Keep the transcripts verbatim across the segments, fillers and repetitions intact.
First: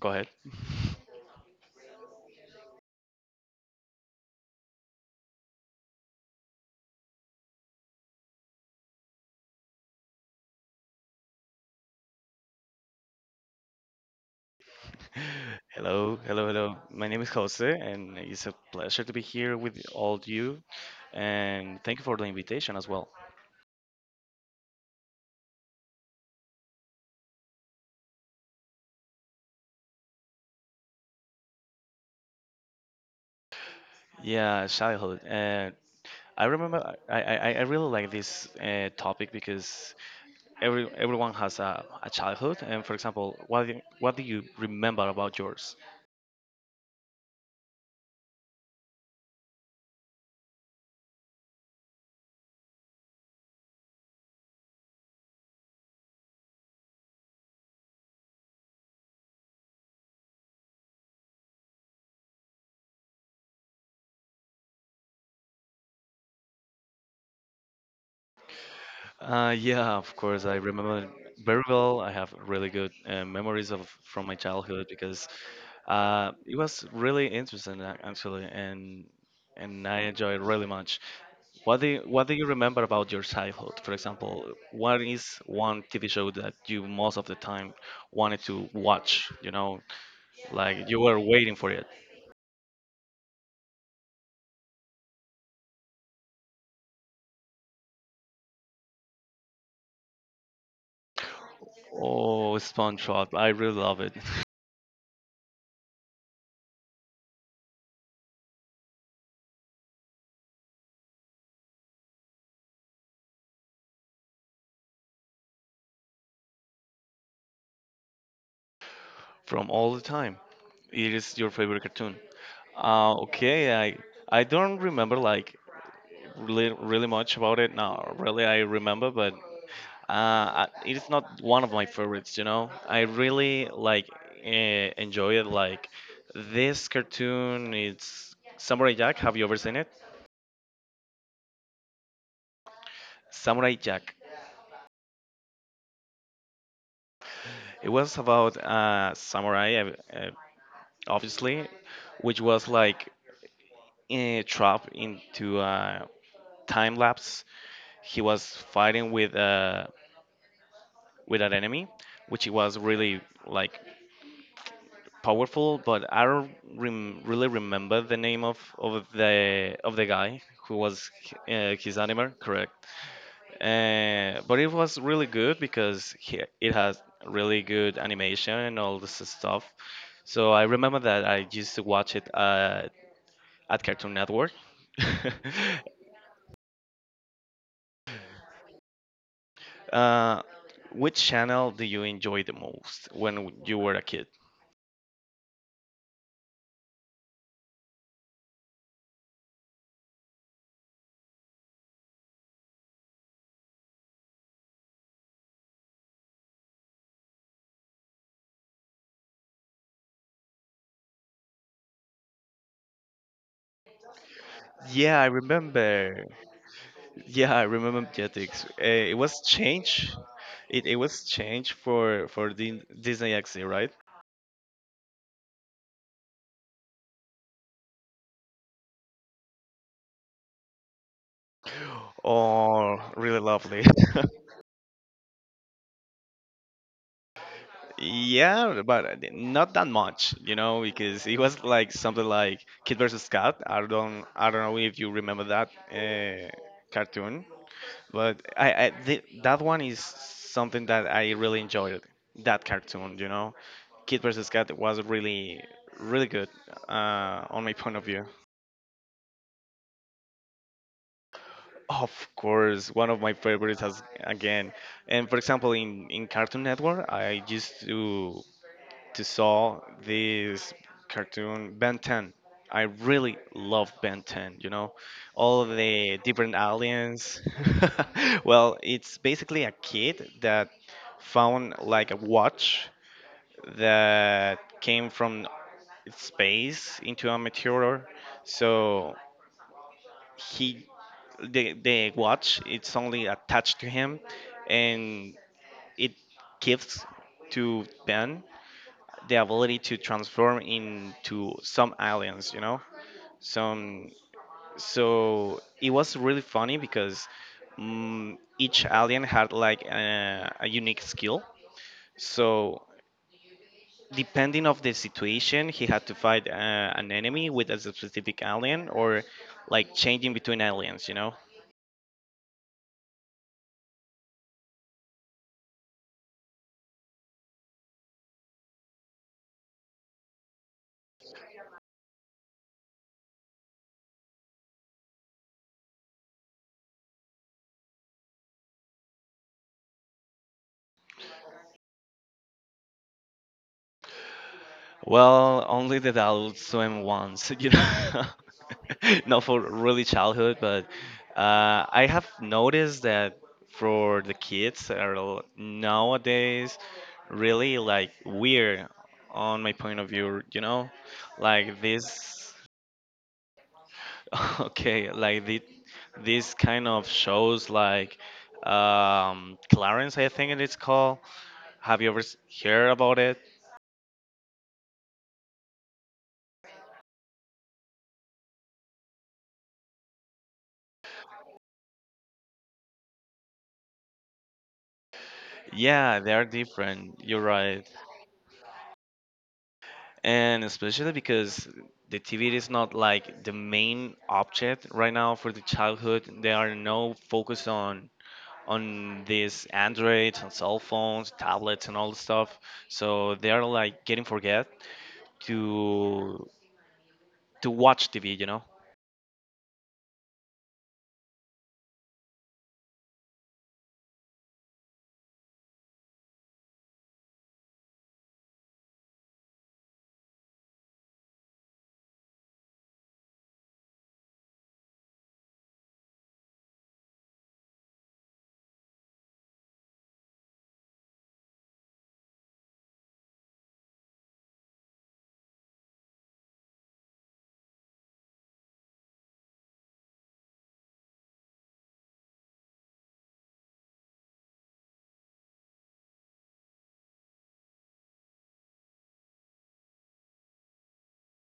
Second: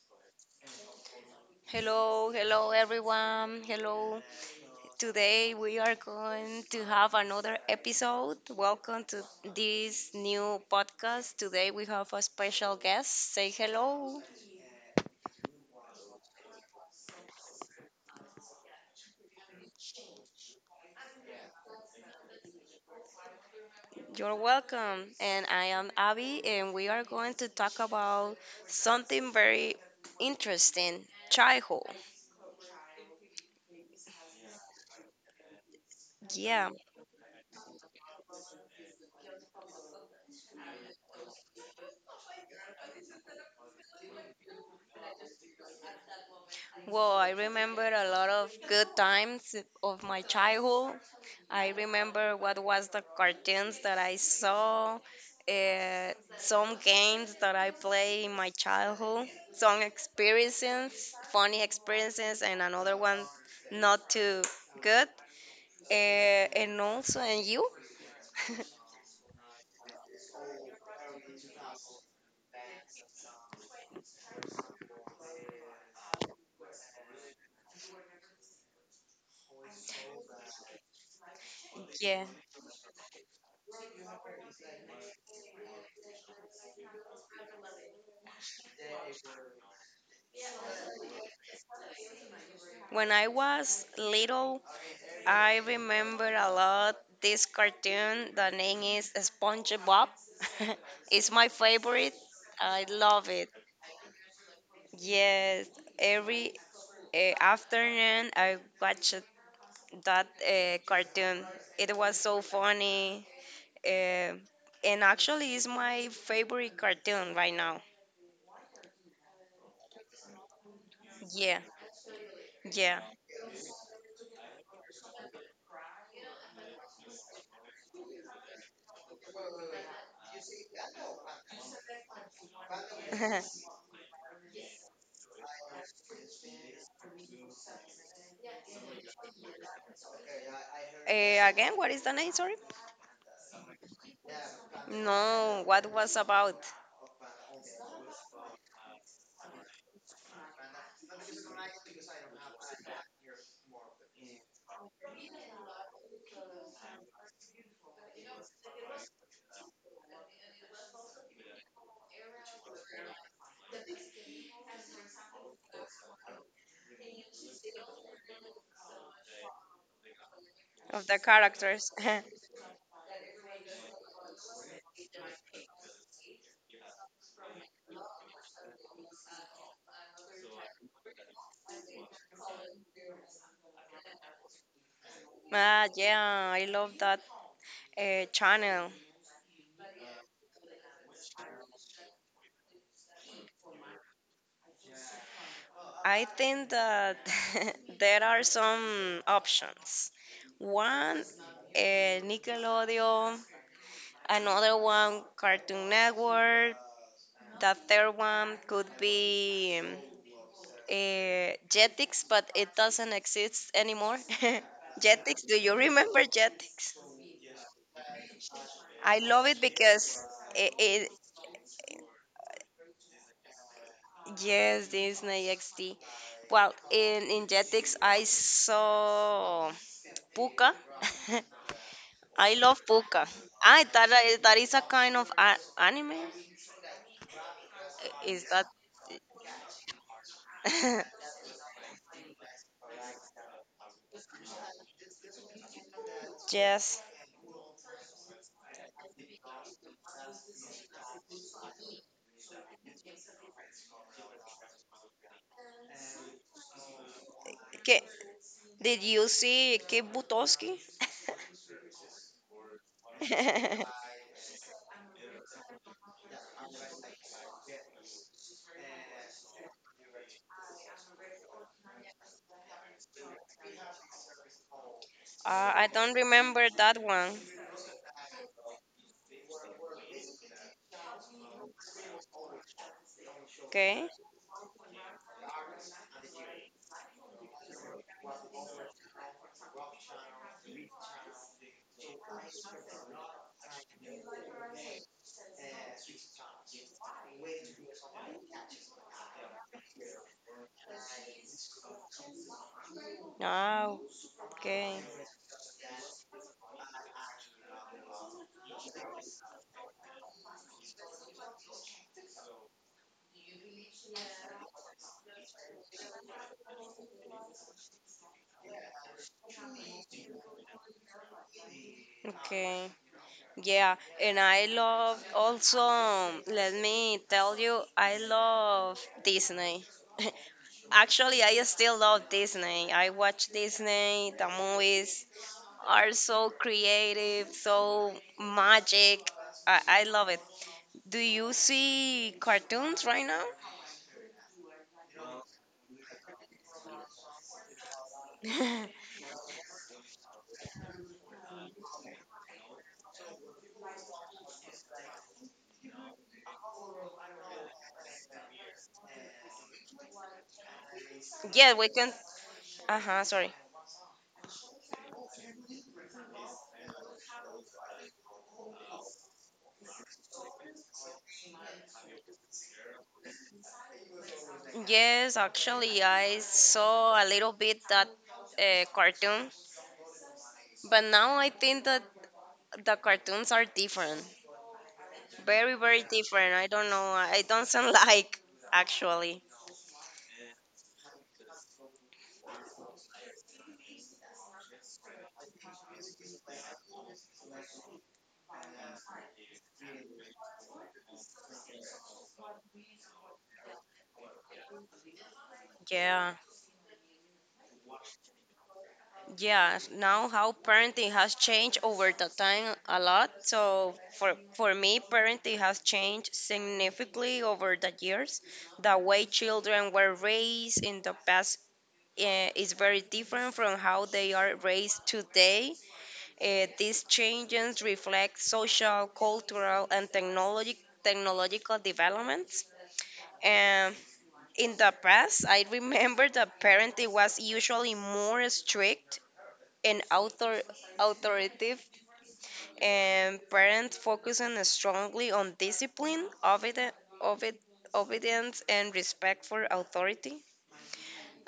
Go ahead. Hello, hello everyone. Hello. Today we are going to have another episode. Welcome to this new podcast. Today we have a special guest. Say hello. Hello, hello, hello. My name is Jose, and it's a pleasure to be here with all you. And thank you for the invitation as well. You're welcome. And I am Abby and we are going to talk about something very interesting, childhood. Yeah, childhood. Uh, I Yeah. remember I, I, I I really like this uh, topic because every everyone has a, a childhood. And for example, what do you, what do you remember about yours? Well, I remember a lot of good times of my childhood. I remember what was the cartoons that I saw, uh, some games that I played in my childhood, some experiences, funny experiences, and another one not too good. Uh, and also, and you? Uh, yeah, of course. I remember it very well. I have really good uh, memories of from my childhood because uh, it was really interesting ac- actually, and and I enjoyed it really much. What do you, yeah. What do you remember about your childhood? For example, what is one T V show that you most of the time wanted to watch? You know, like you were waiting for it. When I was little, I remember a lot this cartoon. The name is SpongeBob. It's my favorite. Oh, I love SpongeBob! it. I really love it. Yes, every uh, afternoon I watched that uh, cartoon. It was so funny. Uh, and actually, it's my favorite cartoon right now. From all the time. It is your Yeah, favorite cartoon. yeah. Uh, okay, I I don't remember like really really much about it now. Really, I remember, but uh, it is not one of my favorites. You know, I uh, really like uh, enjoy it. Like this cartoon, it's Samurai Jack. Have you ever seen it? again, what is the name? Sorry. Samurai Jack. No, what was about It was about uh, samurai, uh, uh, obviously, which was like uh, trapped into a time lapse. He was fighting with uh with an enemy, which was really like powerful. But I don't rem- really remember the name of of the of the guy who of was the uh, characters? his anime, correct? Uh, but it was really good because he, it has really good animation and all this stuff. So I remember that I used to watch it uh, at Cartoon Network. Ah, yeah, I love that uh, channel. uh, which channel do you enjoy the most when you were a kid? I think that there are some options. One, uh, Nickelodeon, another one, Cartoon Network, the third one could be um, uh, Jetix, but it doesn't exist anymore. Yeah, I Jetix, do you remember remember. Jetix? Yeah, I remember Jetix. Uh, it I was love it changed. because it, It, it it, was changed for for Din Disney X D, right? Yes, Disney X D. Well, in in Jetix, I saw Puka. I love Oh, Puka. really I lovely. thought that that is a kind of a- anime. Is that? Yeah, but not that much, you know, because it was like something like Kid versus Cat. I don't I don't know if you remember that uh, Yes. cartoon. But I, I th that one is something that I really enjoyed. That cartoon, you know, Kid versus. Cat was really, really good uh, on my point K- of view. Did you see Kate Butowski? Of course, one of my uh, favorites as again. And for example, in in Cartoon Network, I used to to saw this cartoon Ben ten. I really love Ben ten, you know, all of I don't the different remember that one. aliens. Well, it's basically a kid that found like a watch Okay. that came from space into a meteor. So he the the watch it's only attached to him, and it gives to Ben the ability to transform into some aliens, you know? No. Some, Okay. so it was really funny because mm each alien had like a, a unique skill. So depending of the situation, he had to fight uh, an enemy with a specific alien or like changing between aliens, you know? Okay. Yeah, and I love also, um, let me tell you, I love Disney. Actually, I still love Disney. I watch Disney, the movies are so creative, so magic. I, I love it. Do you see cartoons right Well, only that I'll swim once, you know, now? not for really childhood, but uh, I have noticed that for the kids that are l- nowadays really like weird on my point of view, you know, Yeah, like we can. this, Uh huh, sorry. okay, like the, these kind of shows like um, Clarence, I think it is called. Have you ever s- heard about it? Yes, actually, I saw a little bit that uh, cartoon, but now I think that the cartoons are different. Very, very Yeah, they are different. I don't know. different. You're I don't right. sound like actually. And especially because the T V is not like the main object right now for the childhood. There are no focus on on these androids and cell phones, tablets, and all the stuff. So they are like getting forget Yeah. to to watch T V. You know? Yeah. Now how parenting has changed over the time a lot. So for for me parenting has changed significantly over the years. The way children were raised in the past eh, is very different from how they are raised today. Eh, these changes reflect social, cultural, and technologic technological developments. Um, in the past, I remember the parenting was usually more strict and author- authoritative, and parents focusing strongly on discipline, obedi- obed- obedience, and respect for authority.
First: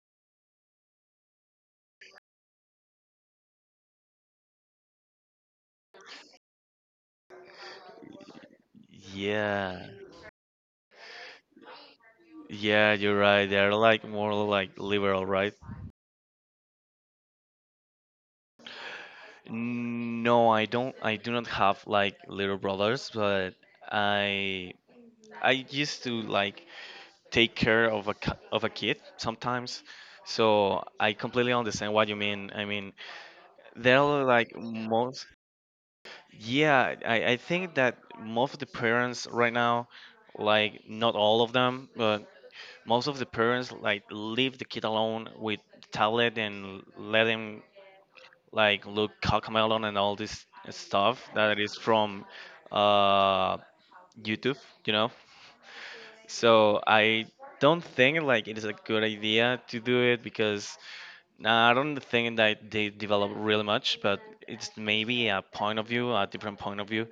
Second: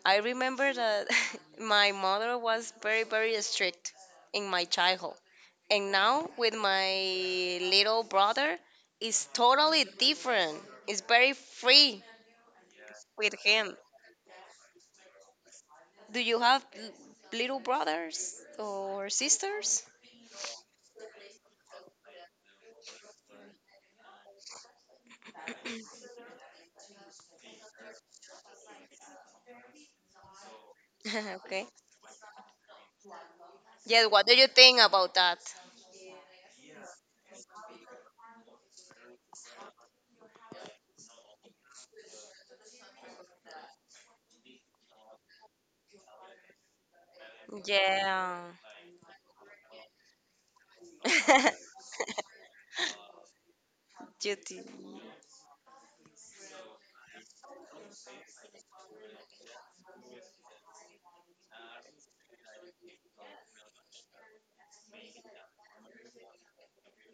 I remember that my mother was very, very strict in my childhood. And now with my little brother, it's totally Yeah, different. It's very free yeah, you're with right. They're him. like more like liberal, right? Do you have l- little brothers or sisters? No, I don't. I do not have like little brothers, but I I used to like take care of a ki- of a kid sometimes. So I completely Okay. understand what you mean. I mean, there Yes, what are do you like think about most. that? Yeah, I, I think that most of the parents right now, like not all of them, but most of the parents like leave the kid alone with tablet and let him Yeah. like look cockmelon and all this stuff that is from uh, YouTube, Duty. you know. So I don't think like it is a good idea to do it because nah, I don't think that they develop really much, but it's maybe a point of view, a different point of view.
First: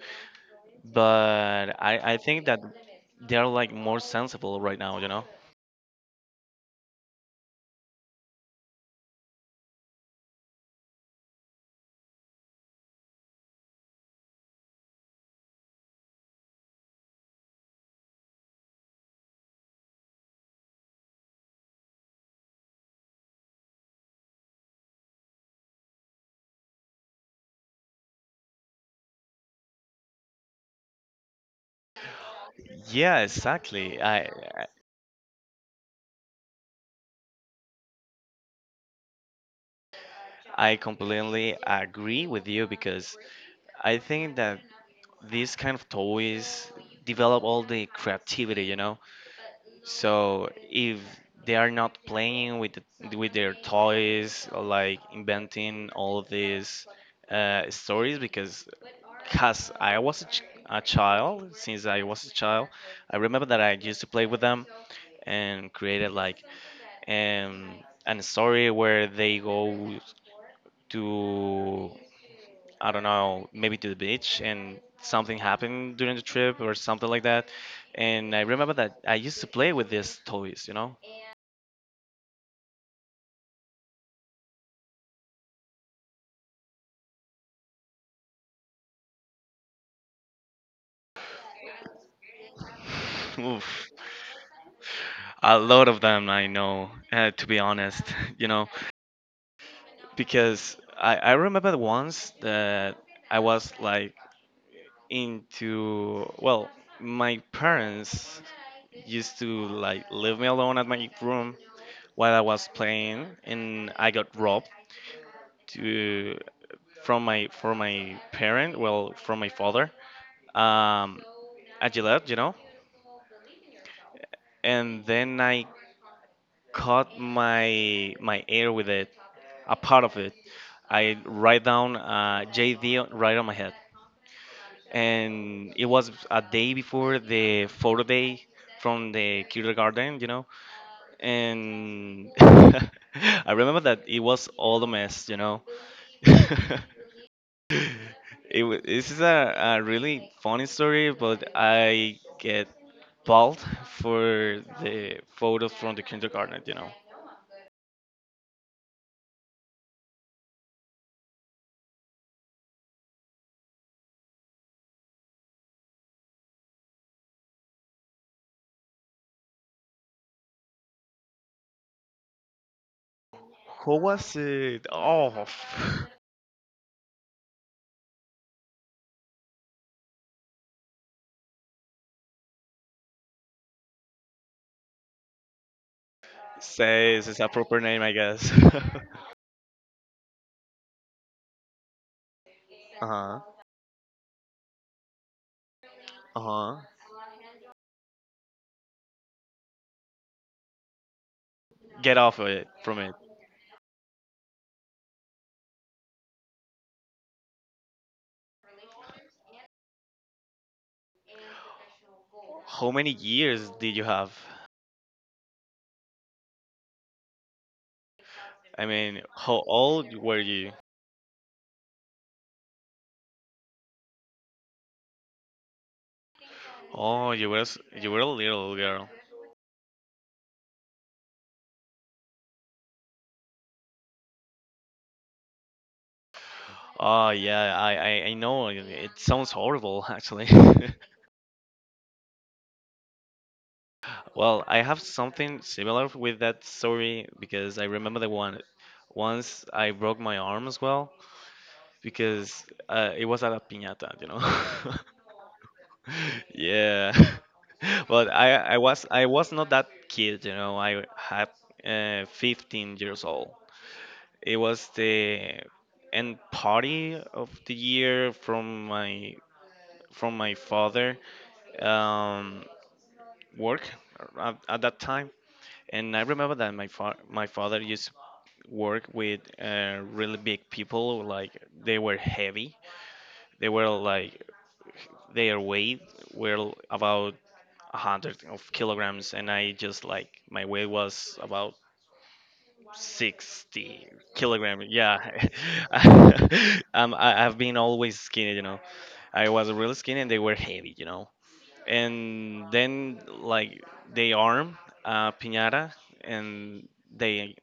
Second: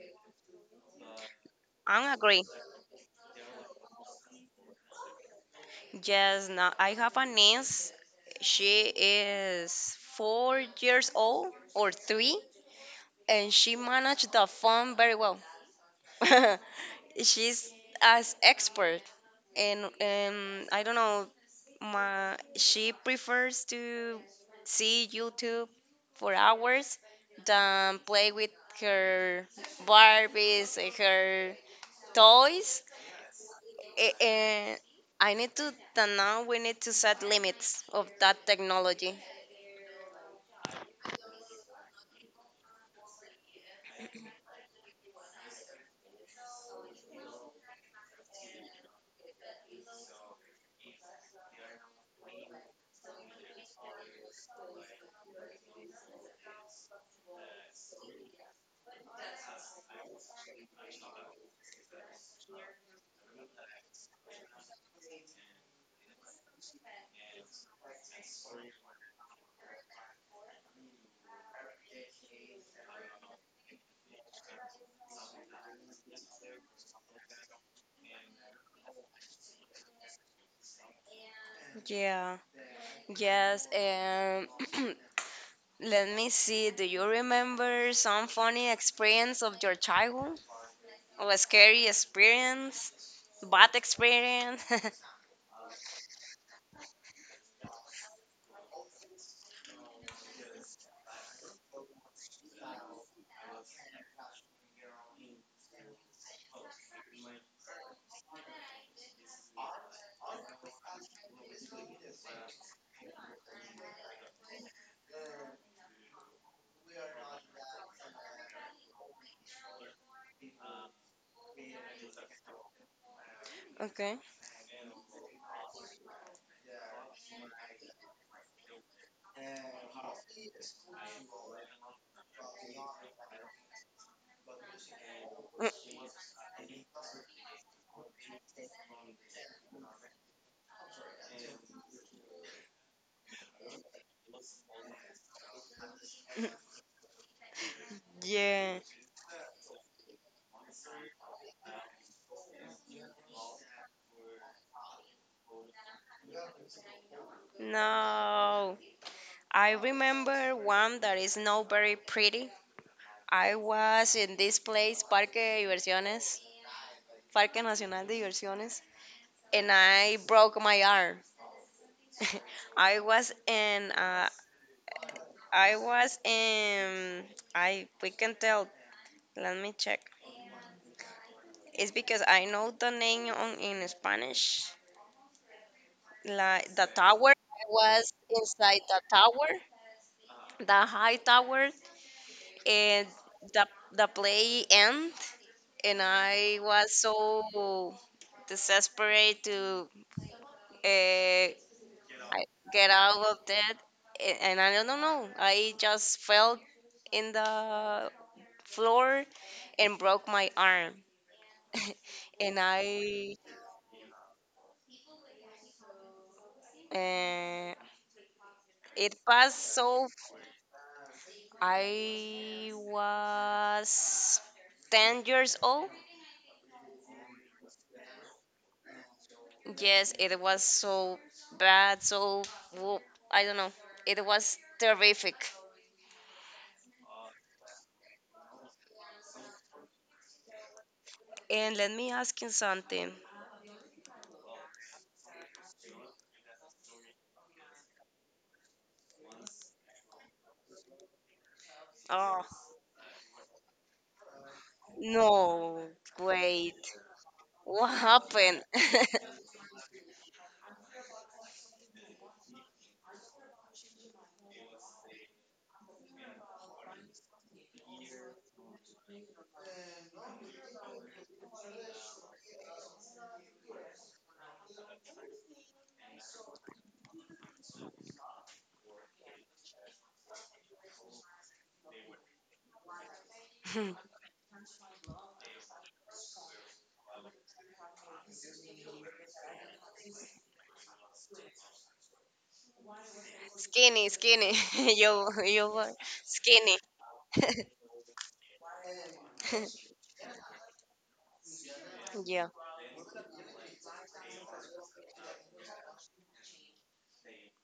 But I I, I agree. think that they're like more sensible right now, you know? Yes, no, I have a niece. She is four years old or three, and she managed the phone very well. She's as expert and um, I don't know my, she prefers to see YouTube for hours than play with her barbies and her toys. Yeah, exactly. A- I and I need to, then now we need to set limits of that technology. I completely agree with you because I think that these kind of toys develop all the creativity, you know. So if they are not playing with the, with their toys, or like inventing all of these uh, stories, because because I was a, ch- a child, since I was a child, I remember that I used to play with them and created like um, an story where they go to, I don't know, maybe to the beach and something happened during the trip or something like that. And I remember that I used to play with these toys, you know? Yeah, yes, and let me see, do you remember some funny experience of your childhood? Oh, a scary experience, Oof. bad experience. A lot of them I know, uh, to be honest, you know? Because I, I remember the once that I was like into, well, my parents used to like leave me alone at my room while I was playing, and I got robbed to from my from my parent, well, from my father, um, at Gillette, you know. Okay. And then I cut my my hair with it, a part of it. I write down uh, J D right on my head, and it was a day before the photo day from the kindergarten, you know. And I remember that it was all a mess, you know. It Yeah. Wa- this is a, a really funny story, but I get bald for the photos from the kindergarten, you know. No. I remember one that is not very pretty. I was in this place, Parque de Diversiones, Parque Nacional de Diversiones, and I broke my arm. I was in, Who uh, was it? Oh, I was in, I, we can tell, let me check. It's because I know the name on, in Spanish, like the says tower. it's a I proper name, I was guess. inside the tower, the high tower, and uh-huh. the the play end, and I Uh-huh. was so desperate to uh, Get off of I- it get from it. out of that. A- and I don't know, I just fell in the floor and broke my arm. and How many I years did you have? uh, I it mean, passed, how so old were you? I was ten years old. Oh, you were s- you were a little girl. Yes, it was so bad, so wo- I don't know. It was terrific. Oh yeah, I I, I know. It it sounds horrible, actually. And let me ask you something. Well, I have something similar with that story because I remember the one once I broke my arm as well because Oh, uh, it was at a piñata, you know. no, wait. Yeah. What But happened? I I was I was not that kid, you know. I had uh, fifteen years old. It was the end party of the year from my from my father um, work at, at that time. And I remember that my fa- my father used to work with uh, really big people, like they were heavy. They were like their weight were about a hundred of kilograms, and I just like my weight was about Skinny, sixty skinny. kilograms. Yeah, you you were skinny. um, I, I've been always skinny, you know. I was really skinny, and they were heavy, you know. Yeah. And then like they arm uh, piñata, and they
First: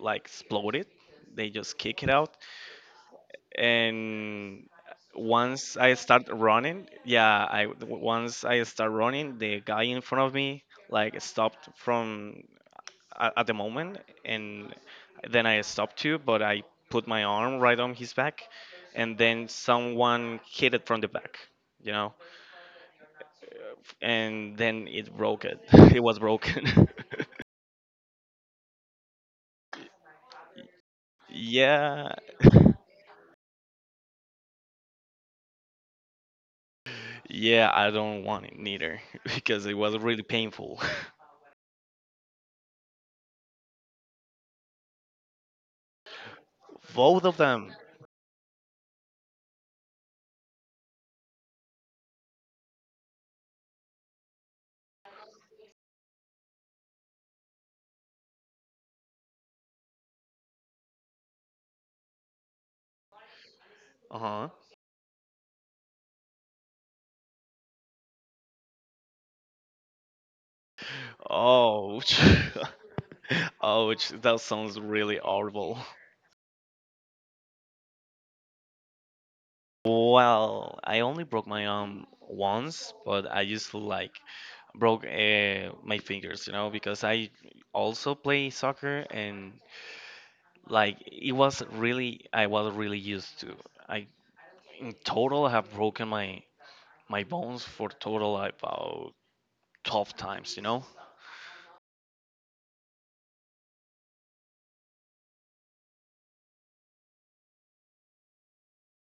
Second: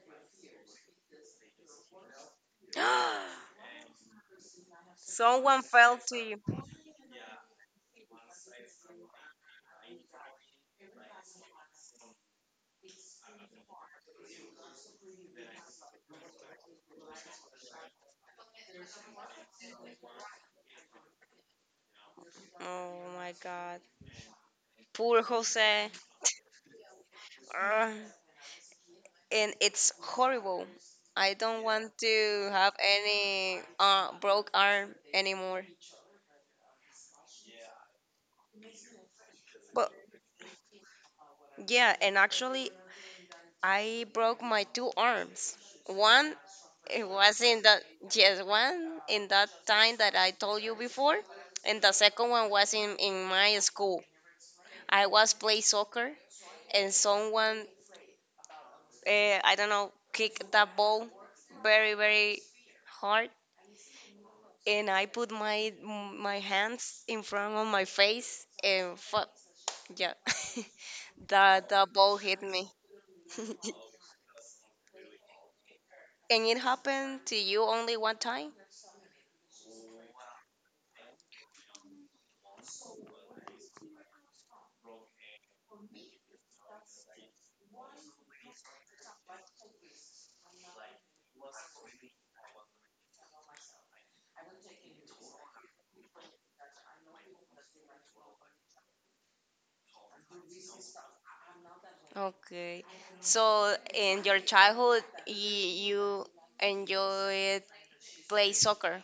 like exploded. They just kick it out, and Someone once I fell to start you. running, yeah, I once I start running, the guy in front of me like stopped from at, at the moment, and then I stopped too, but I put my arm right on his back, and then someone hit it from the back, you know, Oh my god. and then it Poor broke it. Jose. It was broken. Ugh. And it's horrible. I don't want Yeah. to have any uh, broke arm anymore. Yeah, I don't want it neither, because it But was really painful. yeah, and actually, I broke my two arms. One, it Both of was in them. the yes, one in that time that I told you before, and the second one was in in my school. I was play soccer, and someone, uh, I don't know, kicked that ball very very hard, Uh-huh. and I put my my hands in front of my face and fuck, yeah. that that Ouch. ball hit me. Ouch. That sounds really horrible. And it happened to you only one time? Well, I only broke my arm once, but I used to like broke uh, my fingers, you know, because I also play soccer and like it was really I was really used to. I In total I have broken my my bones for total like, about twelve times, you know. Okay, so in your childhood y- you enjoyed play soccer?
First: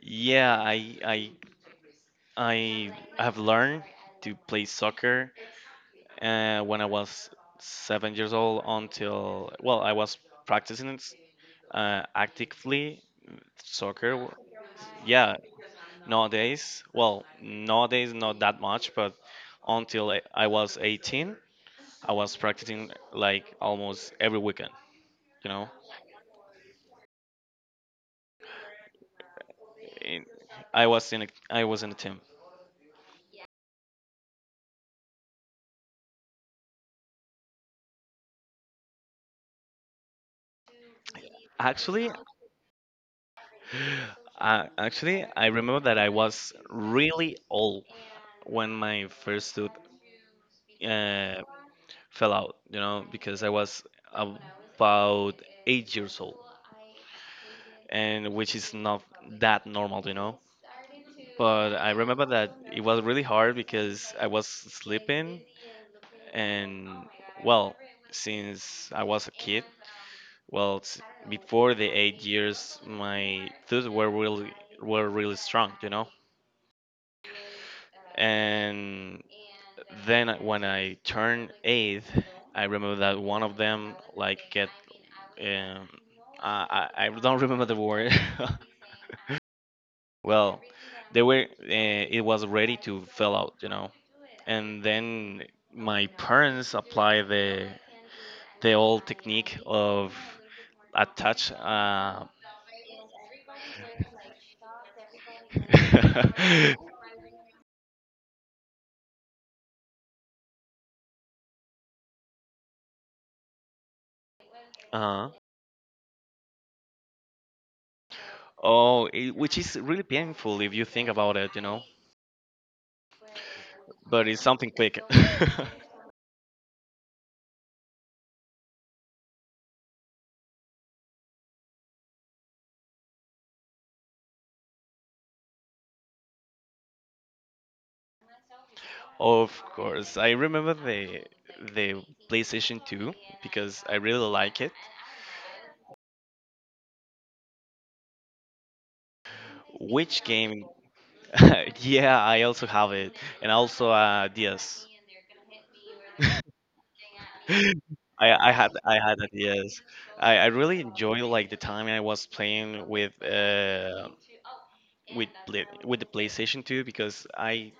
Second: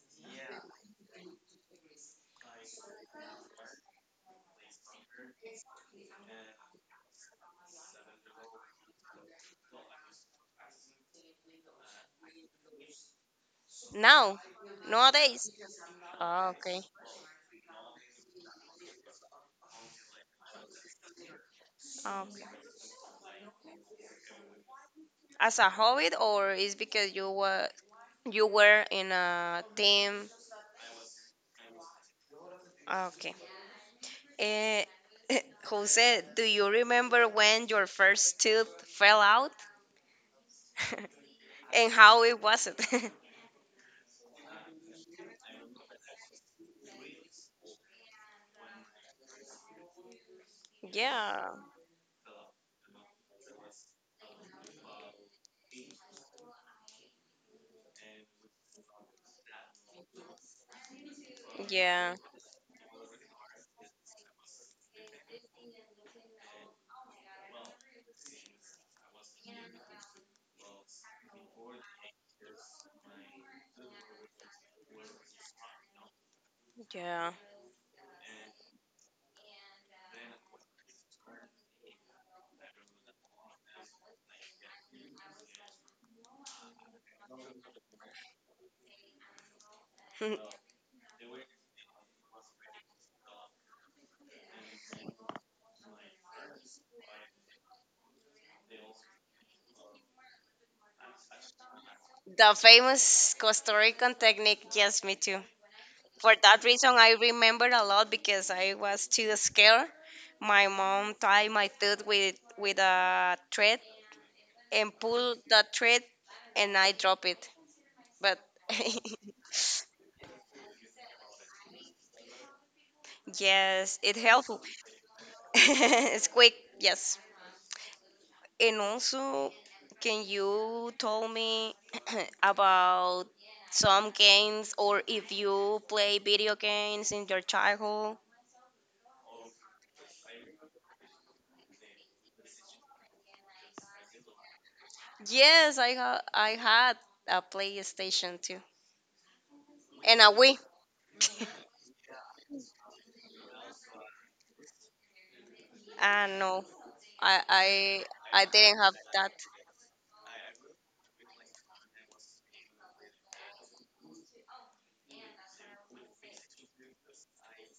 Yeah, I I I have learned to play soccer uh, when I was seven years old until, well, I was practicing it uh, actively. now Soccer, yeah. Nowadays? Ah, okay. Nowadays, well, nowadays not that much, but until I, I was eighteen, I was Okay, practicing like almost every weekend. You as know, a hobby or is because you were, you were in a In- team? I was in a, I was in a team. Okay. Eh, Jose, do you remember when your first tooth fell out? And Actually, how it was it? Uh, actually, I remember that I was really old when my first tooth uh, Yeah, fell out, you know, because I was about eight years old, and which is not that normal, you know. But I yeah, remember that it was really hard because I was sleeping, and well, since I was a kid. Well, s- before the eight years, my tooth were really were really strong, you know. yeah. And then when I turned eight, I remember that one of them like get um, I I I don't remember the word, Well, they were. Uh, it was ready to fill out, you know. And then my parents apply the the old technique of attach. Uh, the famous Costa Rican technique, yes, me too. For that reason, I remember a lot because I was too scared. My mom tied my tooth with, with a thread and uh, pulled the thread, and I dropped it. But oh, it, which is really painful if you think about it, you know. yes, it But it's helped. something quick. It's quick, yes. And also, can you tell me about some games or if you play video games in your childhood? Of course, I remember the the PlayStation two because I really like it. Yes, I ha- I had a PlayStation too and Which a Wii. game? Yeah, I also have it, and also uh, D S. Ah no, I I I, I I had didn't I have had a that. D S. I, I really enjoyed like the time I was playing with uh with play, with the PlayStation two because I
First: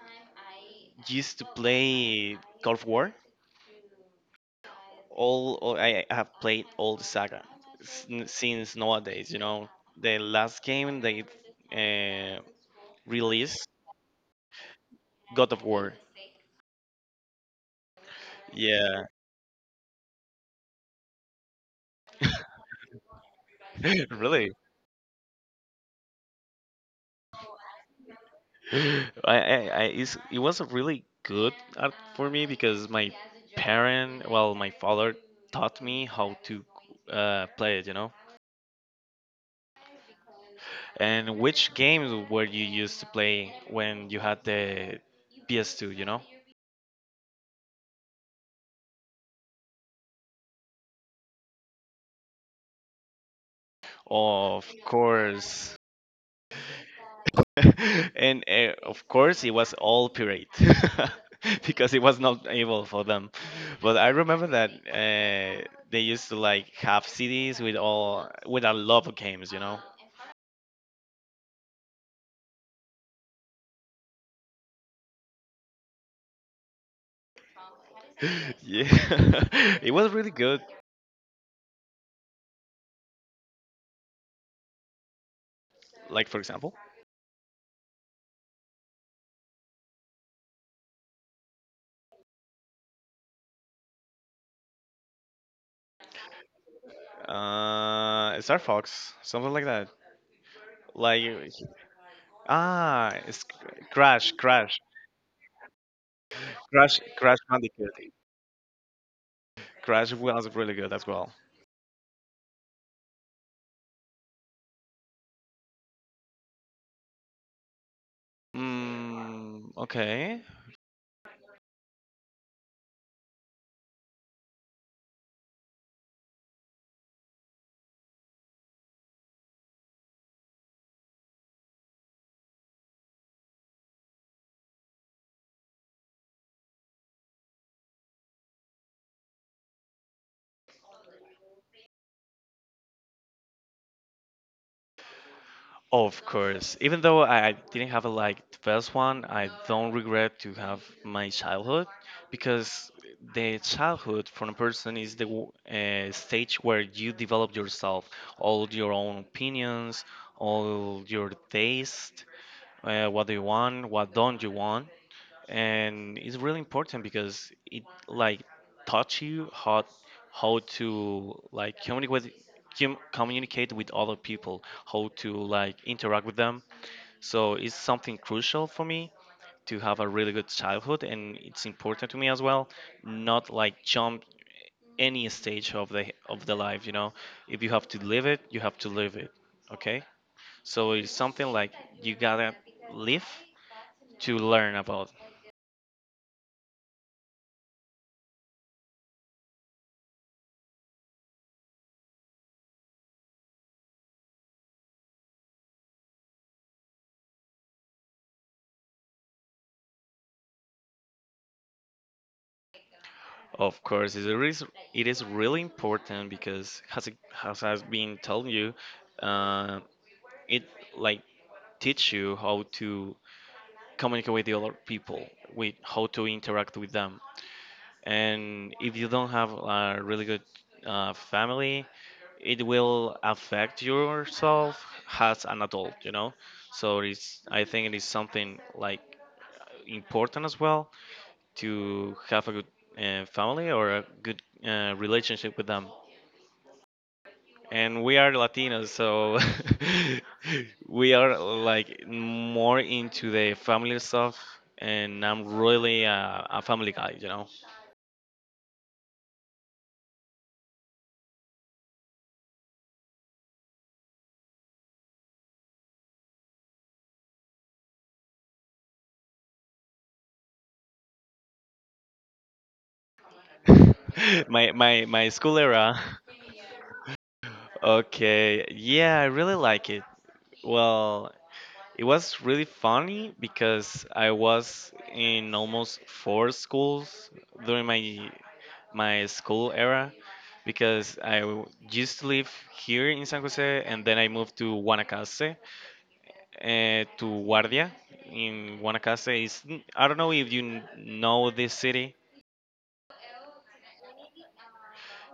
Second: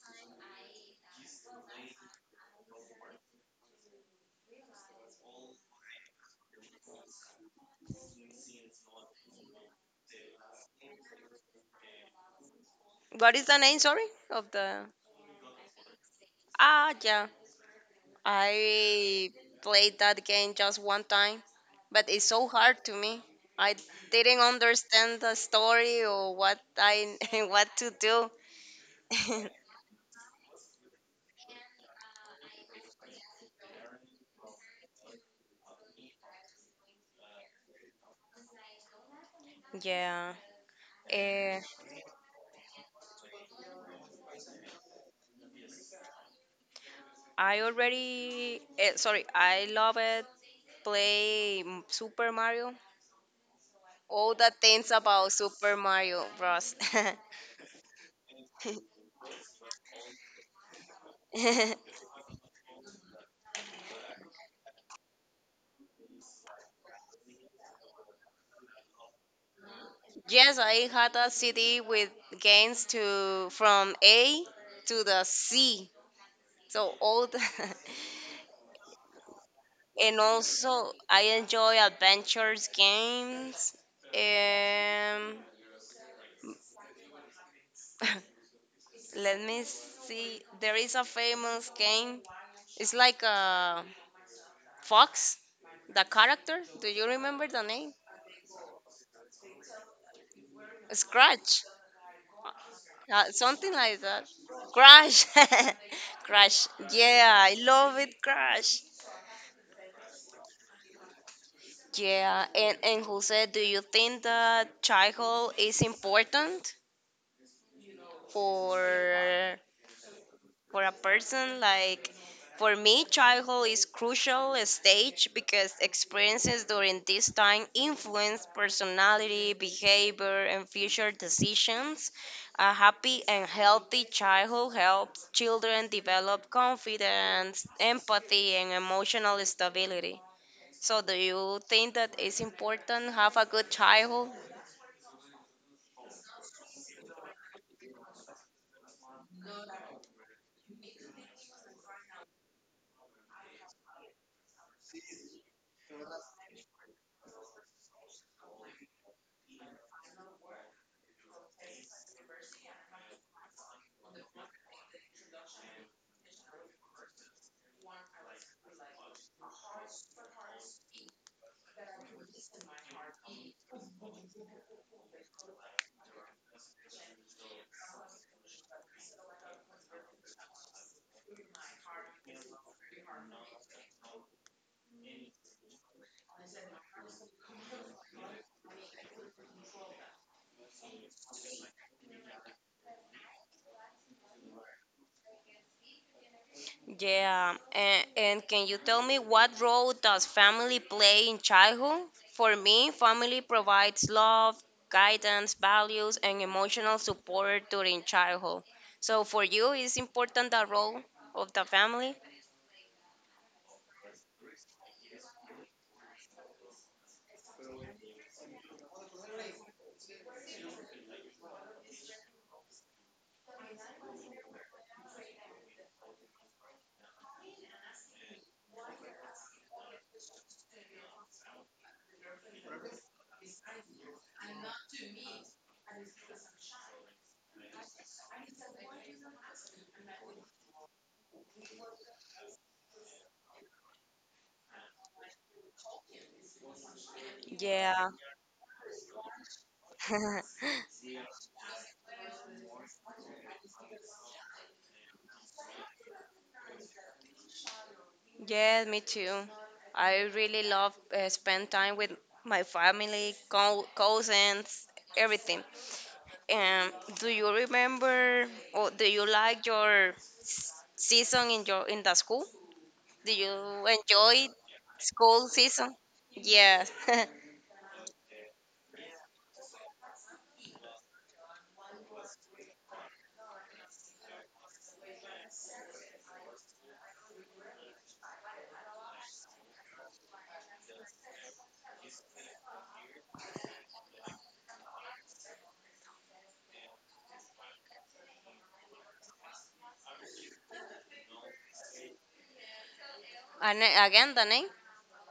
used to play God of War. All, all I I have played all the saga sin- since nowadays. You know, the last game they uh, What is the released name? Sorry, of the, God of War. ah yeah, Yeah, I played that game just one time, but it's so hard to me. I didn't really. understand the story or what I what to do. I, I, I it's, it was a really good art for me because my parent, well, my father taught me how to uh, play it, you know. Yeah. And Eh, which games were you used to play when you had the P S two, you know? I already, eh, sorry, I love it play m- Super Mario. All the Of things about Super course. Mario Bros. And uh, of course it was all pirate Yes, because it was not able for them, but I remember that uh, they used to like have cds with all with a lot of games, you know. I had a C D with games to from A to the C. So old. Yeah. It was And really good, also, I enjoy adventures games. Um, like for example Let me see. There is a famous game. It's like a fox, the character. Do you remember the name? uh star fox, something like that. Like, Scratch. ah, Uh, it's Something like that. crash crash Crash. Crash. crash Yeah, crash I bandicoot. love it, Crash. Crash was really good as well. Yeah, and, and Jose, do you think that childhood is important for Mm, okay. for a person? Like, for me childhood is crucial stage because experiences during this time influence personality, behavior, and future decisions. A happy and healthy childhood helps children develop confidence, empathy, and emotional stability. So, do you think that it's important have a good childhood? Of course. Even though I I didn't have a, like the best one, I don't regret to have my childhood, because the childhood from a person is the w- uh, stage where you develop yourself, all your own opinions, all your taste, uh, what do you want, what don't you want. And it's really important because it like taught you how how to like communicate with cum- communicate with other people, how to like interact with them. So it's something crucial for me to have a really good childhood, and it's important to me as well. Not like jump any stage of the of the life, you know. If you have to live it, you have to live it. Okay, so it's something like you gotta live to learn about. Yeah, and, and can you tell me what role does family play in childhood? For me, family provides love, guidance, values, and emotional support during childhood. So for you, is important the role of the family? Of course, it is, it is really important because as I- as I've been telling you, uh, it, like, teach you how to communicate with the other people, with how to interact with them. And if you don't have a really good uh, family, it will affect yourself as an adult, you know. So it's, I think it is something like important as well to have a good uh, family or a good uh, relationship with them. And Yeah. we are Latinos, so we are like more into the family stuff. And I'm really a, a family guy, you know. Yeah, me too. I really love uh, spend time with my family, co cousins, everything. Um, do you remember or do you like your s- season in your in the school? Do you enjoy my my my school school season? era. Yes. Okay, yeah, I really like it. Well, it was really funny because I was in almost four schools during my my school era, because I w- used to live here in San Jose, and then I moved to Guanacaste, uh, to Guardia in Guanacaste. Is, I don't know if you kn- know this city, And a- again, the name?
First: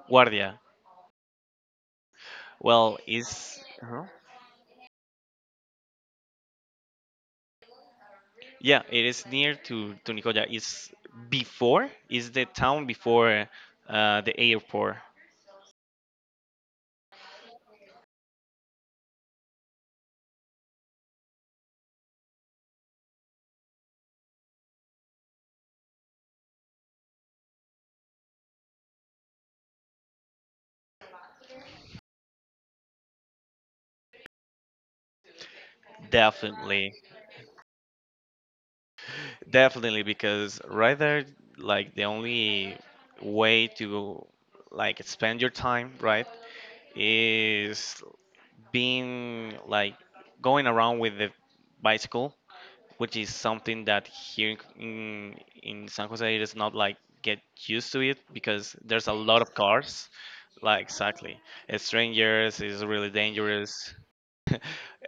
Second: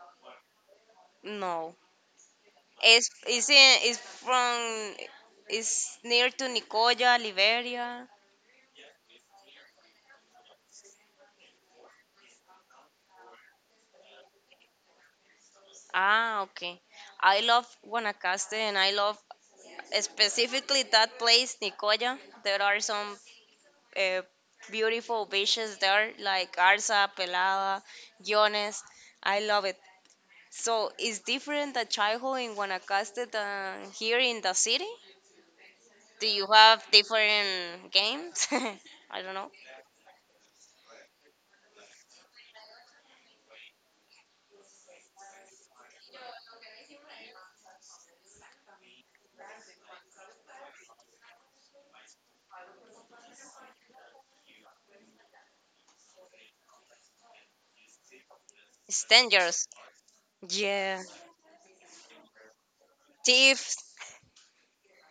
Guardia. No. Well, It's it's is, in, it's from it's near to Nicoya, Liberia. yeah, it is near to to Nicoya. It's, before, is the town before uh, the airport. Ah, okay. I love Guanacaste and I love specifically that place, Nicoya. There are some uh, beautiful beaches there, like Garza, Pelada, Guiones. I love it. So it's different the childhood in Guanacaste than here in the city. Do you have Definitely. different games? I don't know. Definitely, because right there, like the only way to like spend your time, right, is being like going around with the bicycle, which is something that here in, in in San Jose it is not like get used to it, because It's there's a lot of dangerous. cars. Like Yeah. exactly. Uh, strangers is really Thieves. dangerous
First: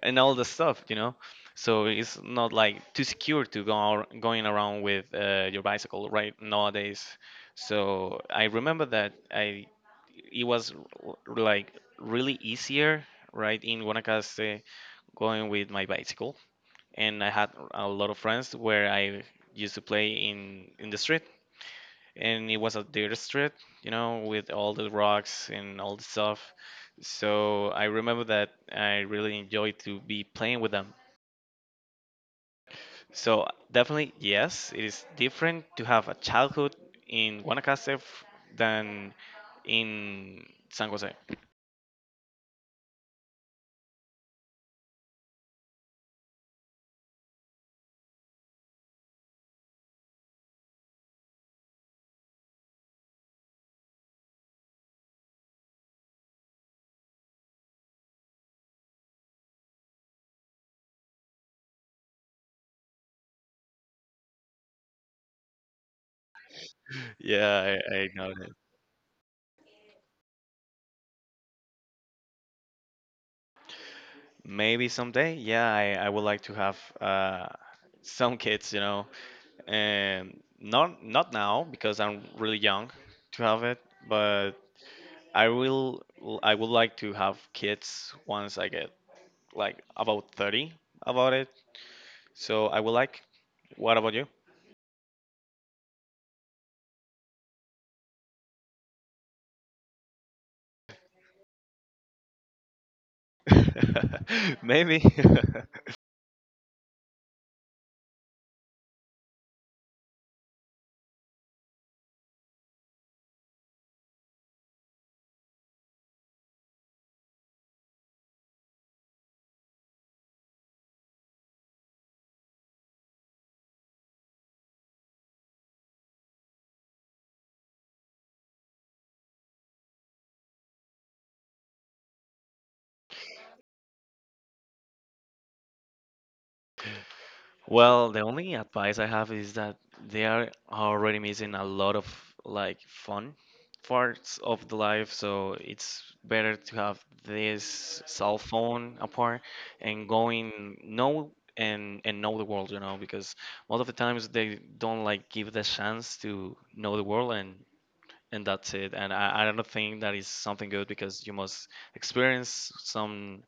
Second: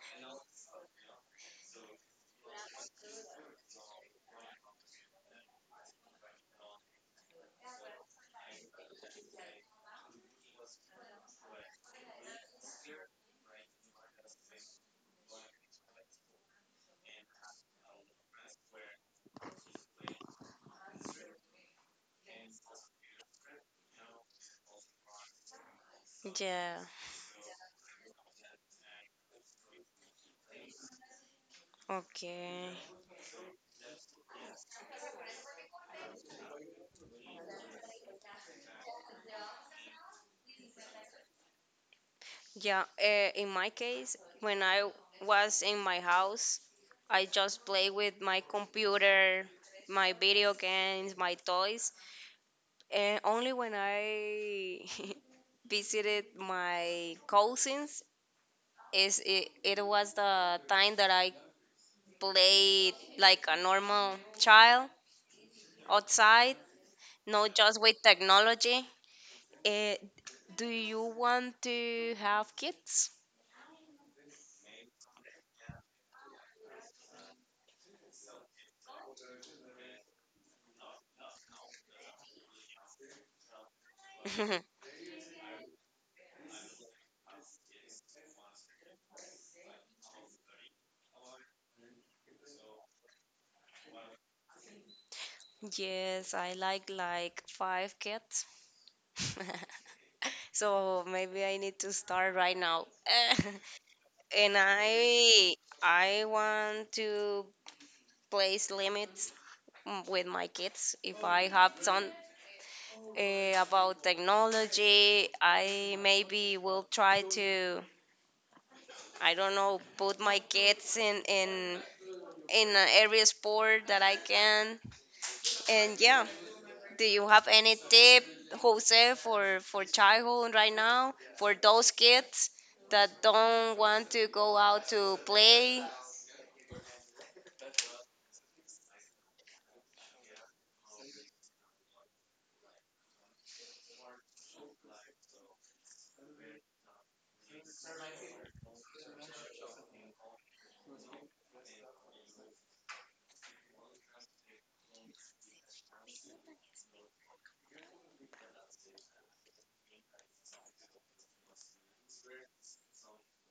and all the stuff, you know. So it's not like too secure to go ar- going around with uh, your bicycle right nowadays. So I remember that I, it was r- like really easier right in Guanacaste going with my bicycle, and I had a lot of friends where I used to play in in the street, and it was a dirt street, you know, with all the rocks and all the stuff. Yeah. So I remember that I really enjoyed to be playing with them. Okay. So definitely, yes, it is different to have a childhood in Guanacaste f- than in San Jose. Yeah. Uh, in my case, when I was in my house, I just play with my computer, my video games, my toys. And only when I visited my cousins, is it, it was the time that I played like a normal child outside, not Yeah, just I, with I know that. technology. Eh, do you want to have kids? Maybe someday, yeah, I, I would like to have uh, some kids, you know, and not not now because I'm really young to have it, but I will I would like to have kids once I get like about thirty, about it. So I would like. What about you? Yes, I like like five kids. So maybe I need to start right now. And Maybe. I I want to place limits, mm, with my kids. If I have some, uh, about technology, I maybe will try to, I don't know, put my kids in in in a every sport that I can. And yeah, do you have any tip, Jose, for for childhood right now for those kids that don't want to go out to play? Well, the only advice I have is that they are already missing a lot of like fun parts of the life, so it's better to have this cell phone apart and going know, and and know the world, you know, because most of the times they don't like give the chance to know the world, and and that's it. And I, I don't think that is something good, because you must experience some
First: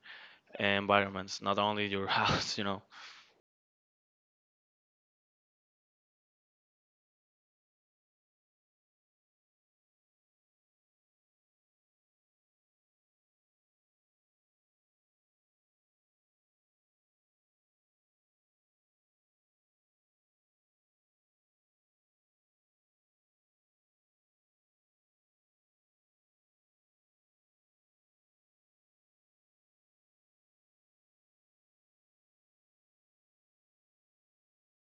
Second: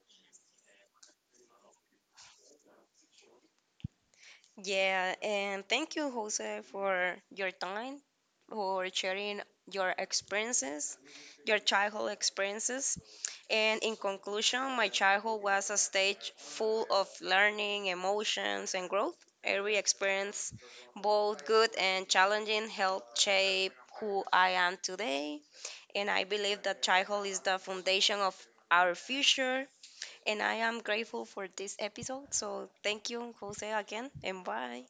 environments, not only your house, you know. Yeah, and thank you, Jose, for your time, for sharing your experiences, your childhood experiences. And in conclusion, my childhood was a stage full of learning, emotions, and growth. Every experience, both good and challenging, helped shape who I am today. And I believe that childhood is the foundation of our future and I am grateful for this episode. So thank you, Jose, again, and bye.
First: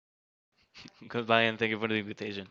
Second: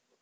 Goodbye, and thank you for the invitation.